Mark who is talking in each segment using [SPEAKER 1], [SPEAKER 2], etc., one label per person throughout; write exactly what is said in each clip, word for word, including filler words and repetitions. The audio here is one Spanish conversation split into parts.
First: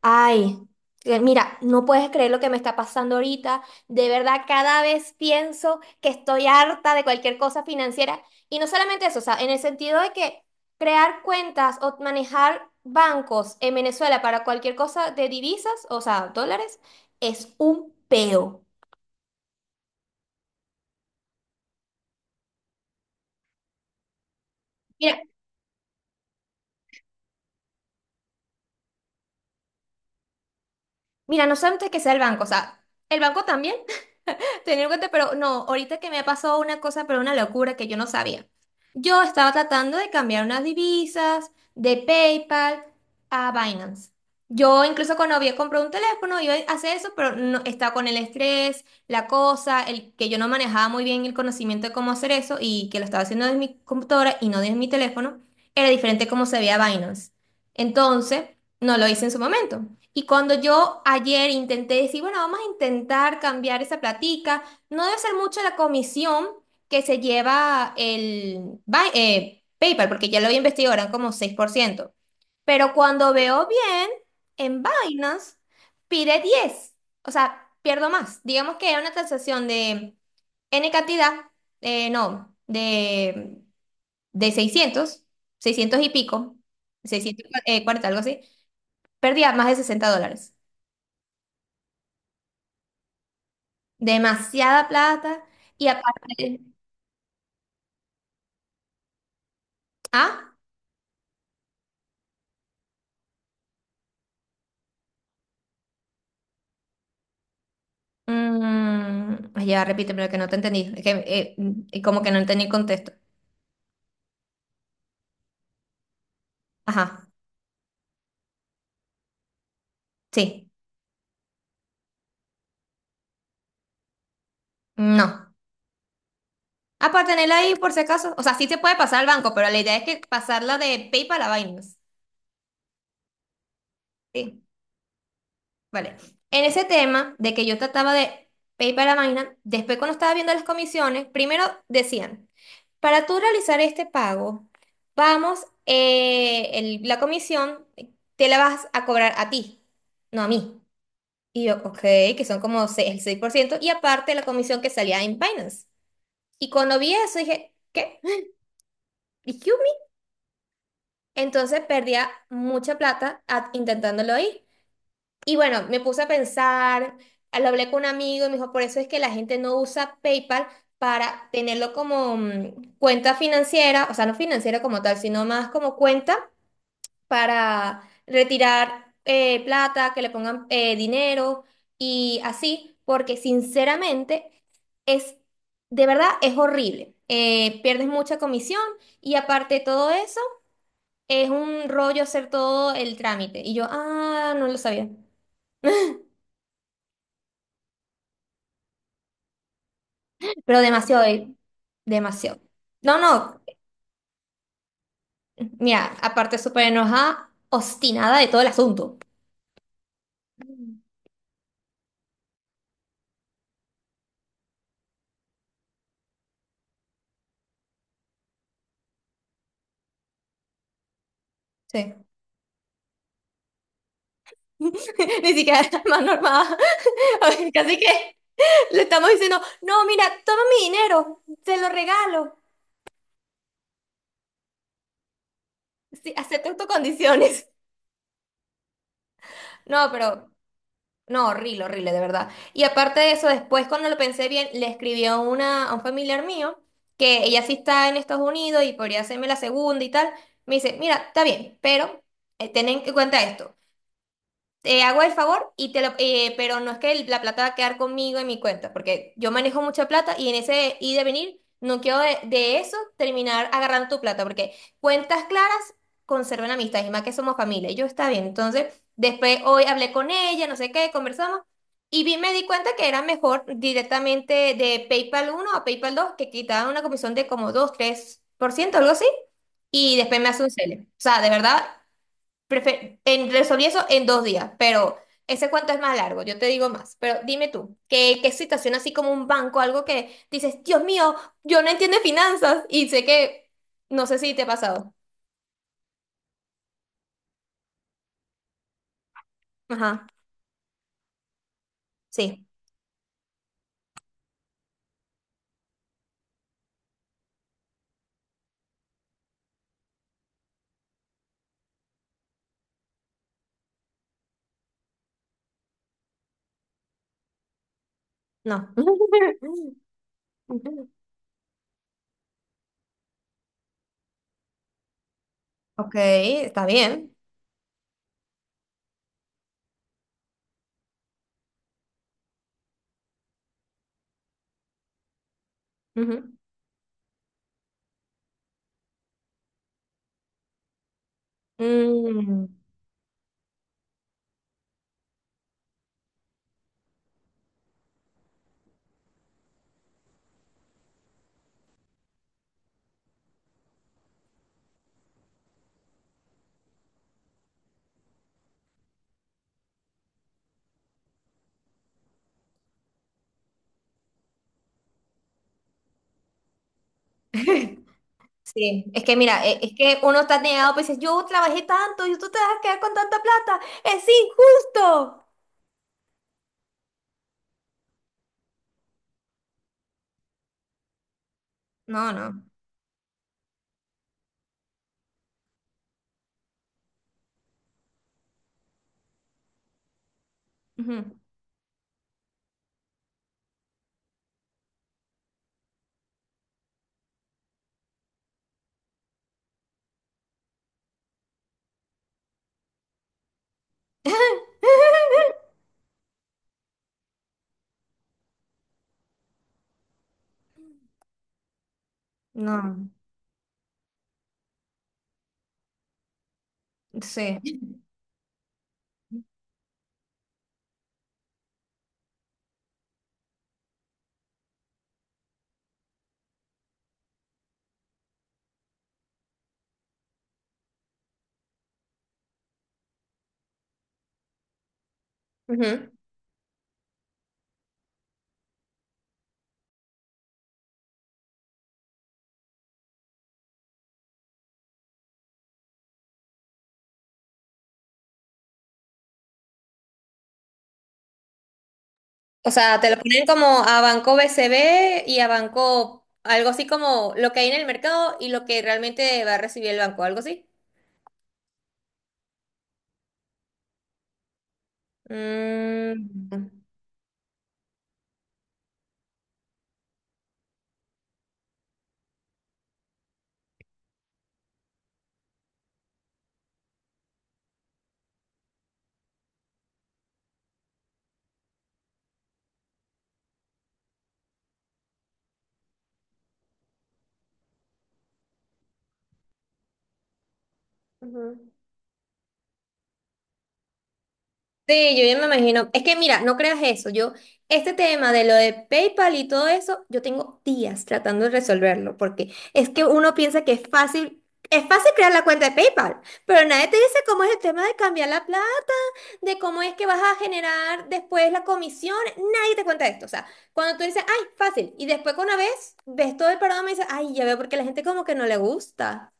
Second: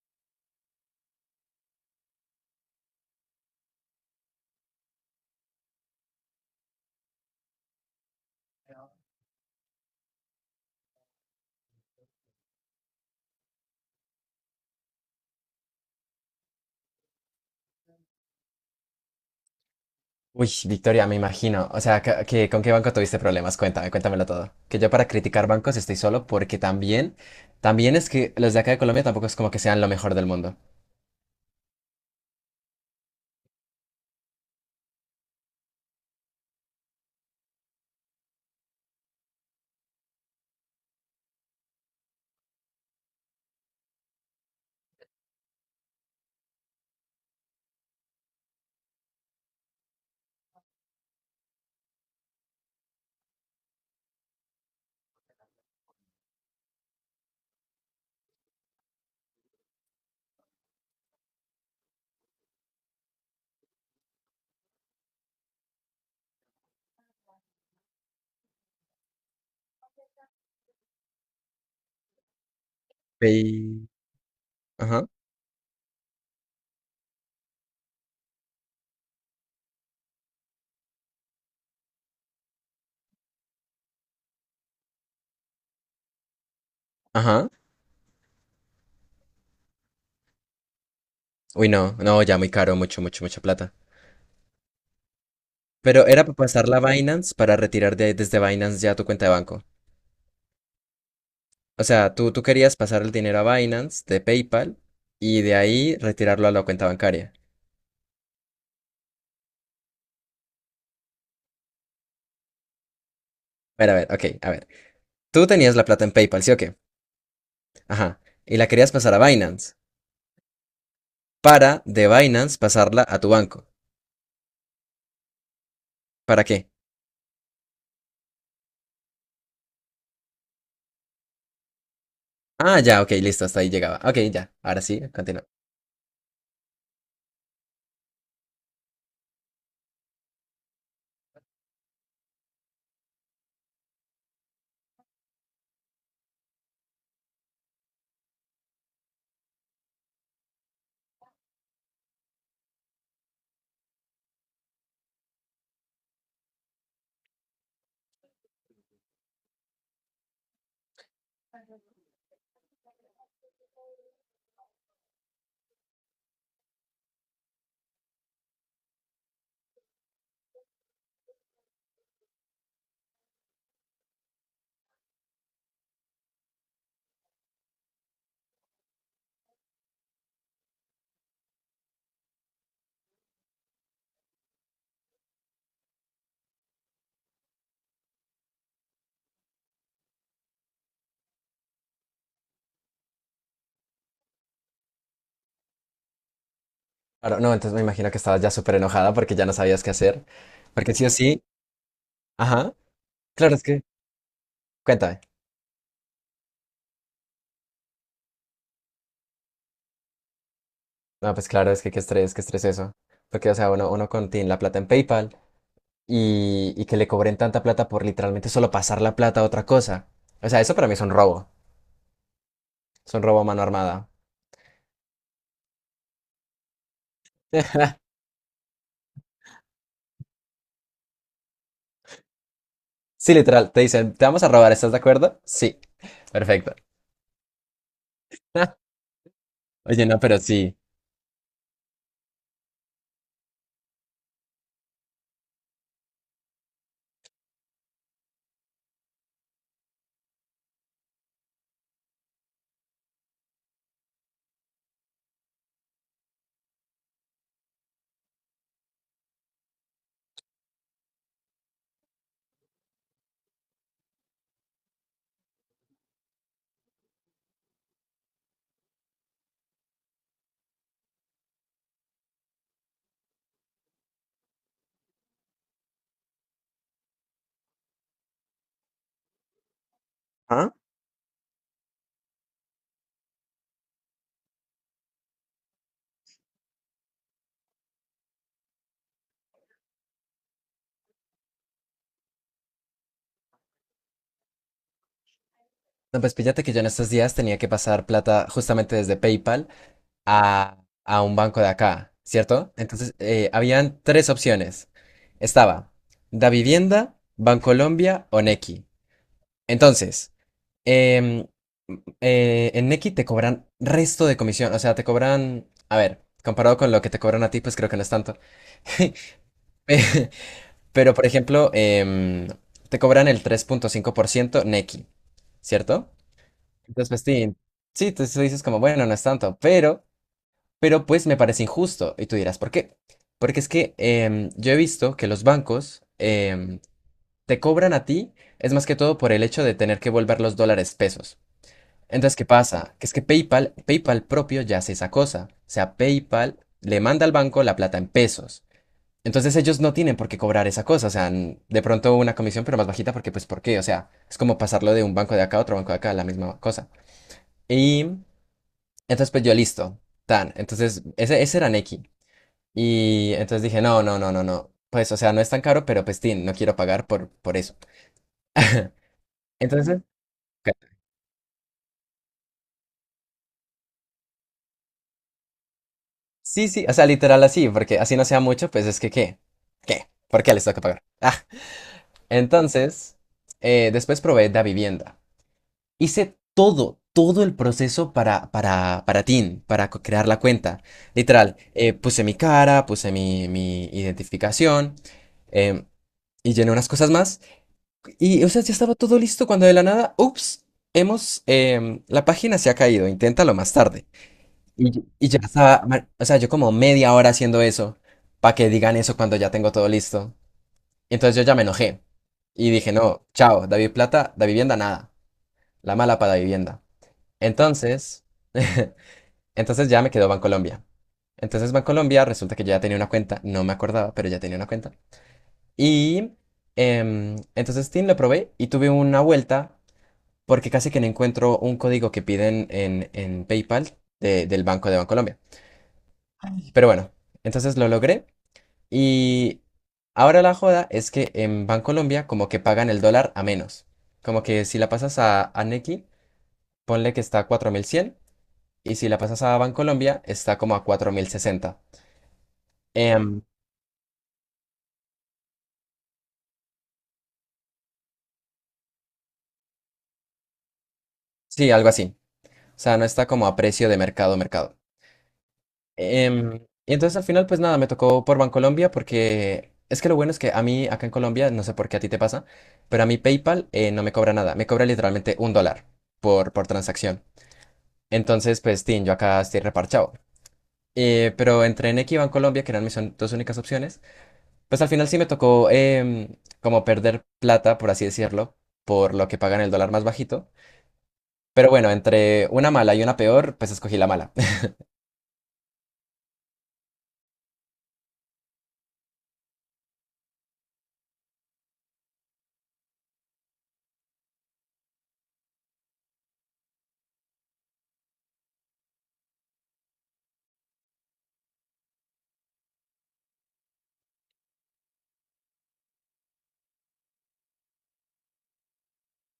[SPEAKER 1] Ay, que mira, no puedes creer lo que me está pasando ahorita. De verdad, cada vez pienso que estoy harta de cualquier cosa financiera. Y no solamente eso, o sea, en el sentido de que crear cuentas o manejar bancos en Venezuela para cualquier cosa de divisas, o sea, dólares, es un peo.
[SPEAKER 2] Uy, Victoria, me imagino. O sea, ca- que, ¿con qué banco tuviste problemas? Cuéntame, cuéntamelo todo. Que yo para
[SPEAKER 1] Mira,
[SPEAKER 2] criticar bancos estoy solo porque también, también es que los de acá de Colombia tampoco es como que sean lo mejor del mundo.
[SPEAKER 1] mira, no solamente que sea el banco, o sea, el banco también. Tenía en cuenta, pero no, ahorita que me pasó una cosa, pero una locura que yo no sabía. Yo estaba tratando de cambiar unas divisas de PayPal a Binance. Yo incluso cuando había comprado un teléfono iba a hacer eso, pero no, estaba con el estrés, la cosa, el que yo no manejaba muy bien el conocimiento de cómo hacer eso y que lo estaba haciendo desde mi computadora y no desde mi teléfono, era diferente cómo se veía Binance. Entonces, no lo hice en su momento. Y cuando yo ayer intenté decir, bueno, vamos a intentar cambiar esa platica, no debe ser mucho la comisión que se lleva el Bi- eh, PayPal, porque ya lo había investigado, eran como seis por ciento. Pero cuando veo
[SPEAKER 2] Pay-
[SPEAKER 1] bien, en
[SPEAKER 2] Ajá,
[SPEAKER 1] Binance pide diez. O sea, pierdo más. Digamos que era una transacción de N cantidad, eh, no, de, de seiscientos, seiscientos y pico,
[SPEAKER 2] ajá.
[SPEAKER 1] seiscientos cuarenta, algo así. Perdía más de sesenta dólares.
[SPEAKER 2] Uy, no, no, ya muy caro, mucho, mucho, mucha plata.
[SPEAKER 1] Demasiada plata. Y
[SPEAKER 2] Pero era para
[SPEAKER 1] aparte,
[SPEAKER 2] pasar la Binance para retirar de- desde Binance ya tu cuenta de banco.
[SPEAKER 1] ah,
[SPEAKER 2] O sea, tú, tú querías pasar el dinero a Binance de PayPal y de ahí retirarlo a la cuenta bancaria.
[SPEAKER 1] mm, ay, ya repítemelo que no te entendí. Es que, eh, mm, como que no entendí el contexto.
[SPEAKER 2] A ver, a ver, ok, a ver. Tú tenías la plata en PayPal, ¿sí o qué?
[SPEAKER 1] Ajá,
[SPEAKER 2] Ajá. Y la querías pasar a Binance.
[SPEAKER 1] sí,
[SPEAKER 2] Para de Binance pasarla a tu banco.
[SPEAKER 1] no.
[SPEAKER 2] ¿Para qué?
[SPEAKER 1] Ah, para tenerla ahí por si acaso. O sea, sí se puede pasar al banco, pero la idea es que pasarla de PayPal a Binance.
[SPEAKER 2] Ah, ya, ok, listo, hasta ahí llegaba. Ok, ya,
[SPEAKER 1] Sí,
[SPEAKER 2] ahora sí, continúa.
[SPEAKER 1] vale. En ese tema de que yo trataba de PayPal a Binance, después cuando estaba viendo las comisiones, primero decían. Para tú realizar este pago, vamos, eh, el- la comisión eh, te la vas a cobrar a ti, no a mí. Y yo, ok, que son como se- el seis por ciento y aparte la comisión que salía en Binance. Y cuando vi eso dije, ¿qué? ¿Excuse me? Entonces perdía mucha plata a- intentándolo ahí. Y bueno, me puse a pensar, lo hablé con un amigo y me dijo, por eso es que la gente no usa PayPal para tenerlo como mm, cuenta financiera, o sea, no financiera como tal, sino más como cuenta para retirar eh, plata, que le pongan eh, dinero y así, porque sinceramente es, de verdad, es horrible. Eh, pierdes mucha comisión y aparte de todo eso, es un rollo hacer todo el trámite. Y yo, ah, no lo sabía.
[SPEAKER 2] Ahora, no, entonces me imagino que estabas ya súper enojada porque ya no sabías qué hacer.
[SPEAKER 1] Pero
[SPEAKER 2] Porque sí o
[SPEAKER 1] demasiado,
[SPEAKER 2] sí,
[SPEAKER 1] eh, demasiado.
[SPEAKER 2] ajá,
[SPEAKER 1] No,
[SPEAKER 2] claro,
[SPEAKER 1] no,
[SPEAKER 2] es que, cuéntame.
[SPEAKER 1] mira, aparte súper enojada, obstinada de todo el asunto. Mm.
[SPEAKER 2] No, pues claro, es que qué estrés, qué estrés eso. Porque, o sea, uno, uno contiene la plata en PayPal y, y que le cobren tanta plata por literalmente solo pasar la plata a otra cosa. O sea, eso para mí es un robo.
[SPEAKER 1] Sí.
[SPEAKER 2] Es un robo a mano armada.
[SPEAKER 1] Ni siquiera es más normal. A ver, casi que le estamos diciendo, no, mira, toma mi dinero, te lo regalo.
[SPEAKER 2] Sí, literal, te dicen, te vamos a robar, ¿estás de acuerdo? Sí,
[SPEAKER 1] Sí, acepto
[SPEAKER 2] perfecto.
[SPEAKER 1] tus condiciones.
[SPEAKER 2] Oye,
[SPEAKER 1] No,
[SPEAKER 2] no, pero
[SPEAKER 1] pero,
[SPEAKER 2] sí.
[SPEAKER 1] no, horrible, horrible, de verdad. Y aparte de eso, después cuando lo pensé bien, le escribí a, una, a un familiar mío, que ella sí está en Estados Unidos y podría hacerme la segunda y tal. Me dice, mira, está bien, pero eh, ten en cuenta esto. Te hago el favor y te lo, eh, pero no es que el- la plata va a quedar conmigo en mi cuenta, porque yo manejo mucha plata y en ese ir de venir no quiero de, de eso terminar agarrando tu plata, porque cuentas claras conservan amistad, y más que somos familia, y yo está bien. Entonces, después hoy hablé con ella, no sé qué, conversamos, y vi, me di cuenta que era mejor directamente de PayPal uno a PayPal dos que quitaban una comisión de como dos tres por ciento, algo así, y después me hace un
[SPEAKER 2] Ajá.
[SPEAKER 1] cel. O sea, de verdad. Prefe- en, resolví eso en dos días, pero ese cuento es más largo, yo te digo más. Pero dime tú, ¿qué, qué situación así como un banco, algo que dices, Dios mío, yo no entiendo de finanzas y sé que, no sé si te ha pasado.
[SPEAKER 2] No, pues fíjate que yo en estos días tenía que pasar plata justamente desde PayPal
[SPEAKER 1] Ajá,
[SPEAKER 2] a, a un banco de acá,
[SPEAKER 1] sí,
[SPEAKER 2] ¿cierto? Entonces, eh, habían tres opciones. Estaba Davivienda, Bancolombia o Nequi. Entonces, em, eh, en Nequi te cobran resto de comisión, o sea, te cobran, a ver, comparado con lo que te cobran a ti, pues creo que no es tanto.
[SPEAKER 1] no.
[SPEAKER 2] Pe- Pero, por ejemplo, em, te cobran el tres punto cinco por ciento Nequi, ¿cierto?
[SPEAKER 1] Ok, está
[SPEAKER 2] Entonces, pues,
[SPEAKER 1] bien.
[SPEAKER 2] sí, sí, tú, tú dices como, bueno, no es tanto, pero, pero, pues me parece injusto. Y tú dirás, ¿por qué? Porque es que em, yo he visto que los bancos
[SPEAKER 1] Ujú.
[SPEAKER 2] em, te cobran a ti, es más que todo por el hecho de tener que volver los dólares pesos. Entonces, ¿qué
[SPEAKER 1] Mm,
[SPEAKER 2] pasa? Que es que PayPal, PayPal propio ya hace esa cosa. O sea, PayPal le manda al banco la plata en pesos. Entonces ellos no tienen por qué cobrar esa cosa, o sea, n- de pronto una comisión, pero más bajita, porque pues ¿por qué? O sea, es como pasarlo de un banco de acá a otro banco de acá, la misma cosa. Y entonces, pues yo listo, tan. Entonces, ese, ese era Neki. Y entonces dije, no, no, no, no, no. Pues, o sea, no es tan caro, pero pues, tin, no quiero pagar por, por eso.
[SPEAKER 1] sí, es que mira, e- es,
[SPEAKER 2] Entonces,
[SPEAKER 1] que uno está
[SPEAKER 2] ok.
[SPEAKER 1] negado, pues dices, yo trabajé tanto y tú te vas a quedar con tanta plata, es injusto.
[SPEAKER 2] Sí, sí, o sea, literal así, porque así no sea mucho, pues es que, ¿qué? ¿Qué? ¿Por qué les toca pagar? Ah,
[SPEAKER 1] No, no.
[SPEAKER 2] entonces, eh, después probé Da Vivienda. Hice todo, todo el proceso para, para, para Tin, para co- crear la cuenta.
[SPEAKER 1] Ujú.
[SPEAKER 2] Literal, eh, puse mi cara, puse mi, mi identificación, em, y llené unas cosas más. Y, o sea, ya estaba todo listo cuando de la nada, ups, hemos, em, la página se ha caído, inténtalo más tarde. Y, yo- y ya estaba, ma- o sea, yo como media hora haciendo eso, para que digan eso cuando ya tengo todo listo. Y entonces yo ya me enojé y dije,
[SPEAKER 1] No.
[SPEAKER 2] no, chao, David Plata, da vivienda nada, la mala para vivienda.
[SPEAKER 1] Sí.
[SPEAKER 2] Entonces, entonces ya me quedó Bancolombia. Entonces Bancolombia, resulta que yo ya tenía una cuenta, no me acordaba, pero ya tenía una cuenta. Y em, entonces Steam lo probé y tuve una vuelta porque casi que no encuentro un código que piden en, en PayPal de- del Banco de Bancolombia.
[SPEAKER 1] Ujú.
[SPEAKER 2] Pero bueno, entonces lo logré y ahora la joda es que en Bancolombia como que pagan el dólar a menos. Como que si la pasas a, a Nequi, ponle que está a cuatro mil cien y si la pasas a Bancolombia está como a cuatro mil sesenta.
[SPEAKER 1] O sea, te lo
[SPEAKER 2] Em,
[SPEAKER 1] ponen como a banco B C B y a banco algo así como lo que hay en el mercado y lo que realmente va a recibir el banco, algo así.
[SPEAKER 2] sí, algo así. O sea, no está como a precio de mercado, mercado. Em,
[SPEAKER 1] Mm.
[SPEAKER 2] y entonces al final, pues nada, me tocó por Bancolombia porque es que lo bueno es que a mí acá en Colombia, no sé por qué a ti te pasa, pero a mí PayPal eh, no me cobra nada, me cobra literalmente un dólar por, por transacción. Entonces, pues, tin, yo acá estoy reparchado. Eh, pero entre Nequi y Bancolombia, que eran mis on- dos únicas opciones, pues al final sí me tocó em, como perder plata, por así decirlo, por lo que pagan el dólar más bajito. Pero
[SPEAKER 1] Ujú.
[SPEAKER 2] bueno, entre una mala y una peor, pues escogí la mala.
[SPEAKER 1] Sí, yo ya me imagino. Es que mira, no creas eso. Yo, este tema de lo de PayPal y todo eso, yo tengo días tratando de resolverlo, porque es que uno piensa que es fácil, es fácil crear la cuenta de PayPal, pero nadie te dice cómo es el tema de cambiar la plata de cómo es que vas a generar después la comisión, nadie te cuenta esto. O sea, cuando tú dices, ay, fácil, y después con una vez ves todo el programa y dices, ay, ya veo porque la gente como que no le gusta.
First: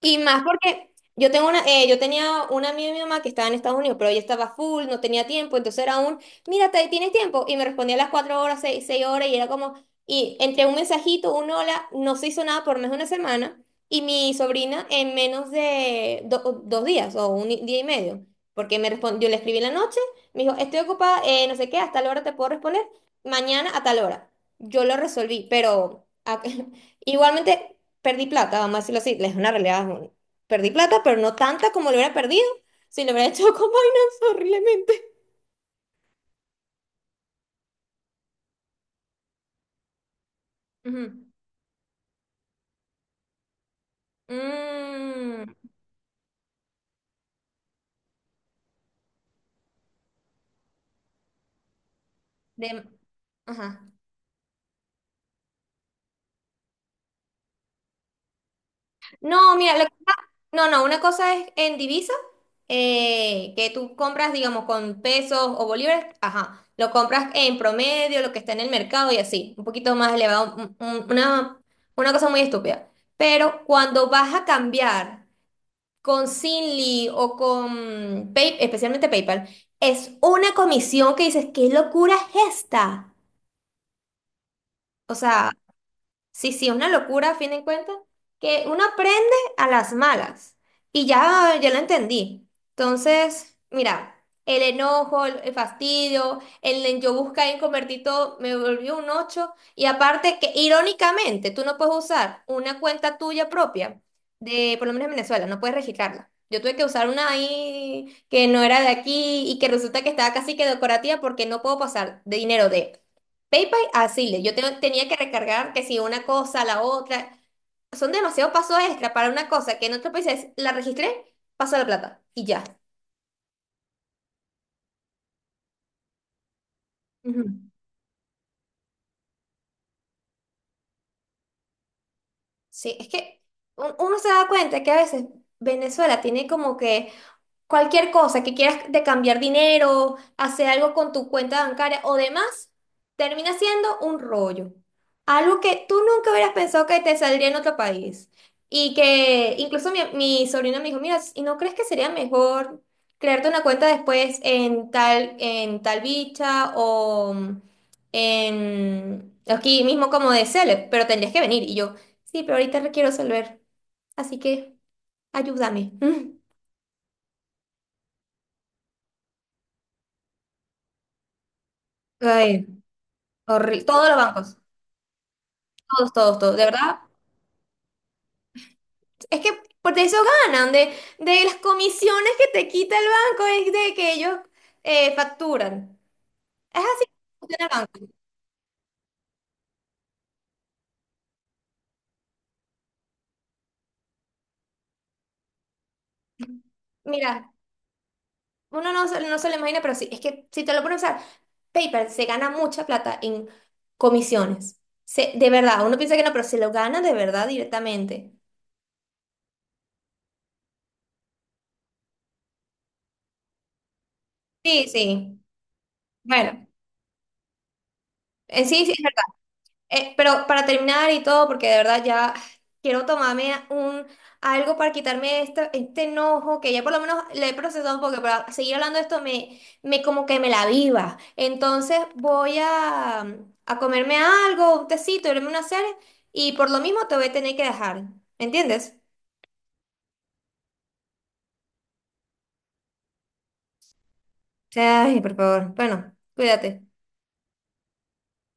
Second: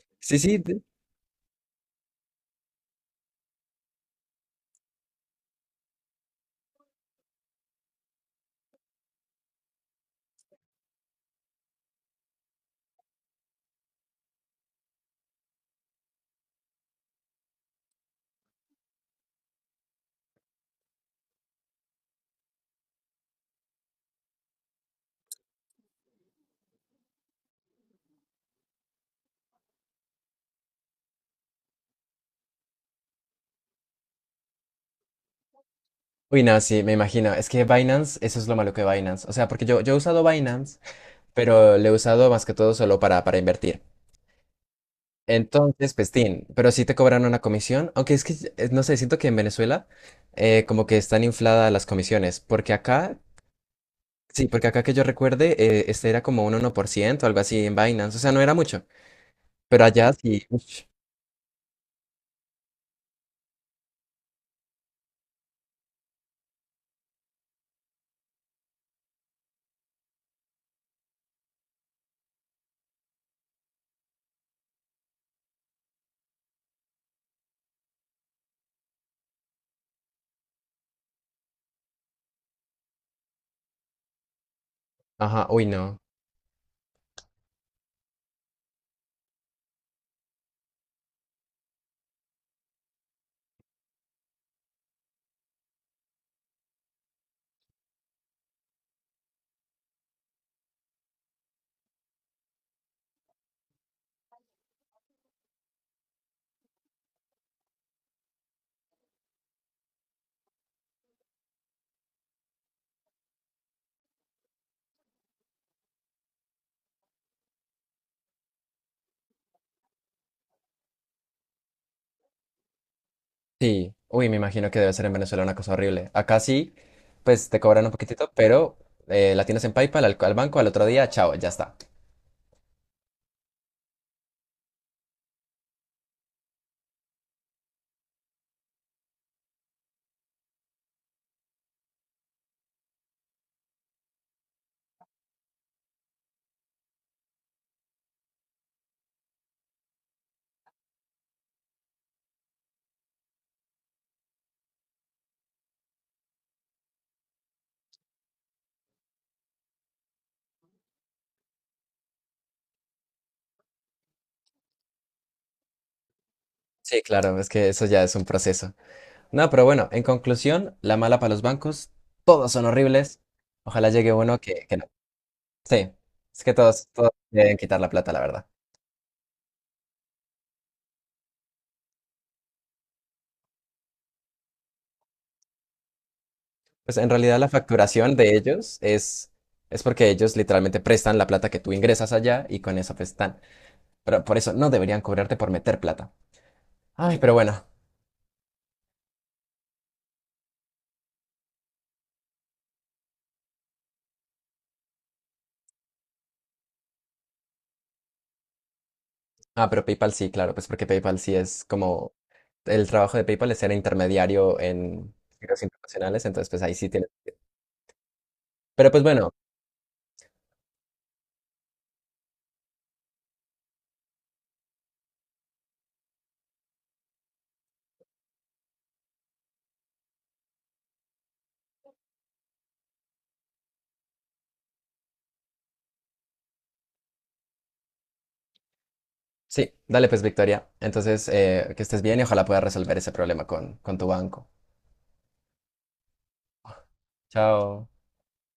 [SPEAKER 1] Y
[SPEAKER 2] Sí,
[SPEAKER 1] más
[SPEAKER 2] sí,
[SPEAKER 1] porque yo tengo una, eh, yo tenía una amiga de mi mamá que estaba en Estados Unidos, pero ella estaba full, no tenía tiempo, entonces era un, mira, ¿te- ¿tienes tiempo? Y me respondía a las cuatro horas, seis, seis horas, y era como, y entre un mensajito, un hola, no se hizo nada por más de una semana, y mi sobrina en menos de do- dos días o un día y medio, porque me respon yo le escribí en la noche, me dijo, estoy ocupada, eh, no sé qué, hasta la hora te puedo responder, mañana a tal hora. Yo lo resolví, pero... Igualmente, perdí plata, vamos a decirlo así, es una realidad. es un- Perdí plata, pero no tanta como lo hubiera perdido si lo hubiera hecho con Binance horriblemente.
[SPEAKER 2] uy, no, sí, me imagino. Es que Binance, eso es lo malo que Binance. O sea, porque yo, yo he usado Binance,
[SPEAKER 1] Ujú.
[SPEAKER 2] pero le he usado más que todo solo para, para invertir.
[SPEAKER 1] Mm,
[SPEAKER 2] Entonces, pues, tin, pero sí te cobran una comisión. Aunque es que, eh, no sé, siento que en Venezuela eh, como que están infladas las comisiones. Porque
[SPEAKER 1] de-
[SPEAKER 2] acá,
[SPEAKER 1] ajá.
[SPEAKER 2] sí, porque acá que yo recuerde, eh, este era como un uno por ciento o algo así en Binance. O sea, no era mucho.
[SPEAKER 1] No, mira, lo
[SPEAKER 2] Pero
[SPEAKER 1] que
[SPEAKER 2] allá
[SPEAKER 1] pasa-
[SPEAKER 2] sí.
[SPEAKER 1] no,
[SPEAKER 2] Ush,
[SPEAKER 1] no, una cosa es en divisa, eh, que tú compras, digamos, con pesos o bolívares, ajá, lo compras en promedio, lo que está en el mercado y así, un poquito más elevado, un- un- una, una cosa muy estúpida. Pero cuando vas a cambiar con Lee o con Pay- especialmente PayPal, es una comisión que dices, ¿qué locura es esta? O
[SPEAKER 2] ajá,
[SPEAKER 1] sea,
[SPEAKER 2] uy, no.
[SPEAKER 1] sí, sí, una locura a fin de cuentas, que uno aprende a las malas y ya, ya lo entendí. Entonces, mira, el enojo, el, el fastidio, el en yo buscar en convertir todo, me volvió un ocho y aparte que irónicamente tú no puedes usar una cuenta tuya propia de, por lo menos en Venezuela, no puedes registrarla. Yo tuve que usar una ahí que no era de aquí y que resulta que estaba casi que decorativa porque no puedo pasar de dinero de PayPal, así, le- yo te- tenía que recargar que si una cosa, la otra. Son demasiados pasos extra para una cosa que en otro país es, la registré, paso la plata y ya.
[SPEAKER 2] Sí, uy, me imagino que debe ser en Venezuela una cosa horrible. Acá sí,
[SPEAKER 1] Ujú.
[SPEAKER 2] pues te cobran un poquitito, pero eh, la tienes en PayPal al, al banco al otro día, chao, ya está.
[SPEAKER 1] Sí, es que un- uno se da cuenta que a veces Venezuela tiene como que cualquier cosa que quieras de cambiar dinero, hacer algo con tu cuenta bancaria o demás, termina siendo un rollo. Algo que tú nunca hubieras pensado que te saldría en otro país. Y que incluso mi, mi sobrina me dijo, mira, ¿y no crees que sería mejor crearte una cuenta después en tal, en tal bicha o mm, en aquí mismo como de Celeb? Pero tendrías que venir. Y yo, sí, pero ahorita requiero resolver. Así que ayúdame.
[SPEAKER 2] Sí, claro, es que eso ya es un proceso. No, pero bueno, en conclusión, la mala para los bancos, todos son
[SPEAKER 1] Ay.
[SPEAKER 2] horribles.
[SPEAKER 1] Horri-
[SPEAKER 2] Ojalá
[SPEAKER 1] Todos
[SPEAKER 2] llegue
[SPEAKER 1] los
[SPEAKER 2] uno
[SPEAKER 1] bancos,
[SPEAKER 2] que, que no. Sí,
[SPEAKER 1] todos, todos,
[SPEAKER 2] es que
[SPEAKER 1] todos, de
[SPEAKER 2] todos,
[SPEAKER 1] verdad.
[SPEAKER 2] todos deben quitar la plata, la verdad.
[SPEAKER 1] Es que por de eso ganan, de, de las comisiones que te quita el banco, es de que ellos eh, facturan. Es
[SPEAKER 2] Pues
[SPEAKER 1] así
[SPEAKER 2] en
[SPEAKER 1] que
[SPEAKER 2] realidad la
[SPEAKER 1] funciona el banco.
[SPEAKER 2] facturación de ellos es, es porque ellos literalmente prestan la plata que tú ingresas allá y con eso pues están. Pero por eso no deberían cobrarte por meter plata. Ay, pero
[SPEAKER 1] Mira,
[SPEAKER 2] bueno.
[SPEAKER 1] uno no, se- no se lo imagina, pero sí, es que si te lo pones a pensar, PayPal se gana mucha plata en comisiones. Se- de verdad, uno piensa que no, pero se lo gana de verdad directamente.
[SPEAKER 2] Ah, pero PayPal sí, claro, pues porque PayPal sí es como el trabajo de PayPal es ser intermediario
[SPEAKER 1] Sí,
[SPEAKER 2] en
[SPEAKER 1] sí.
[SPEAKER 2] giros internacionales, entonces pues
[SPEAKER 1] Bueno,
[SPEAKER 2] ahí sí tiene.
[SPEAKER 1] en sí,
[SPEAKER 2] Pero
[SPEAKER 1] sí,
[SPEAKER 2] pues bueno,
[SPEAKER 1] Eh, pero para terminar y todo, porque de verdad ya quiero tomarme un algo para quitarme este, este enojo, que ya por lo menos le he procesado, porque para seguir hablando de esto me, me como que me la viva. Entonces voy a, a comerme algo, un tecito, verme una serie, y por lo mismo te voy a tener que dejar. ¿Me entiendes?
[SPEAKER 2] sí, dale pues Victoria. Entonces, eh, que estés bien y ojalá puedas resolver ese problema con, con tu banco.
[SPEAKER 1] Ay, por favor. Bueno, cuídate.
[SPEAKER 2] Chao.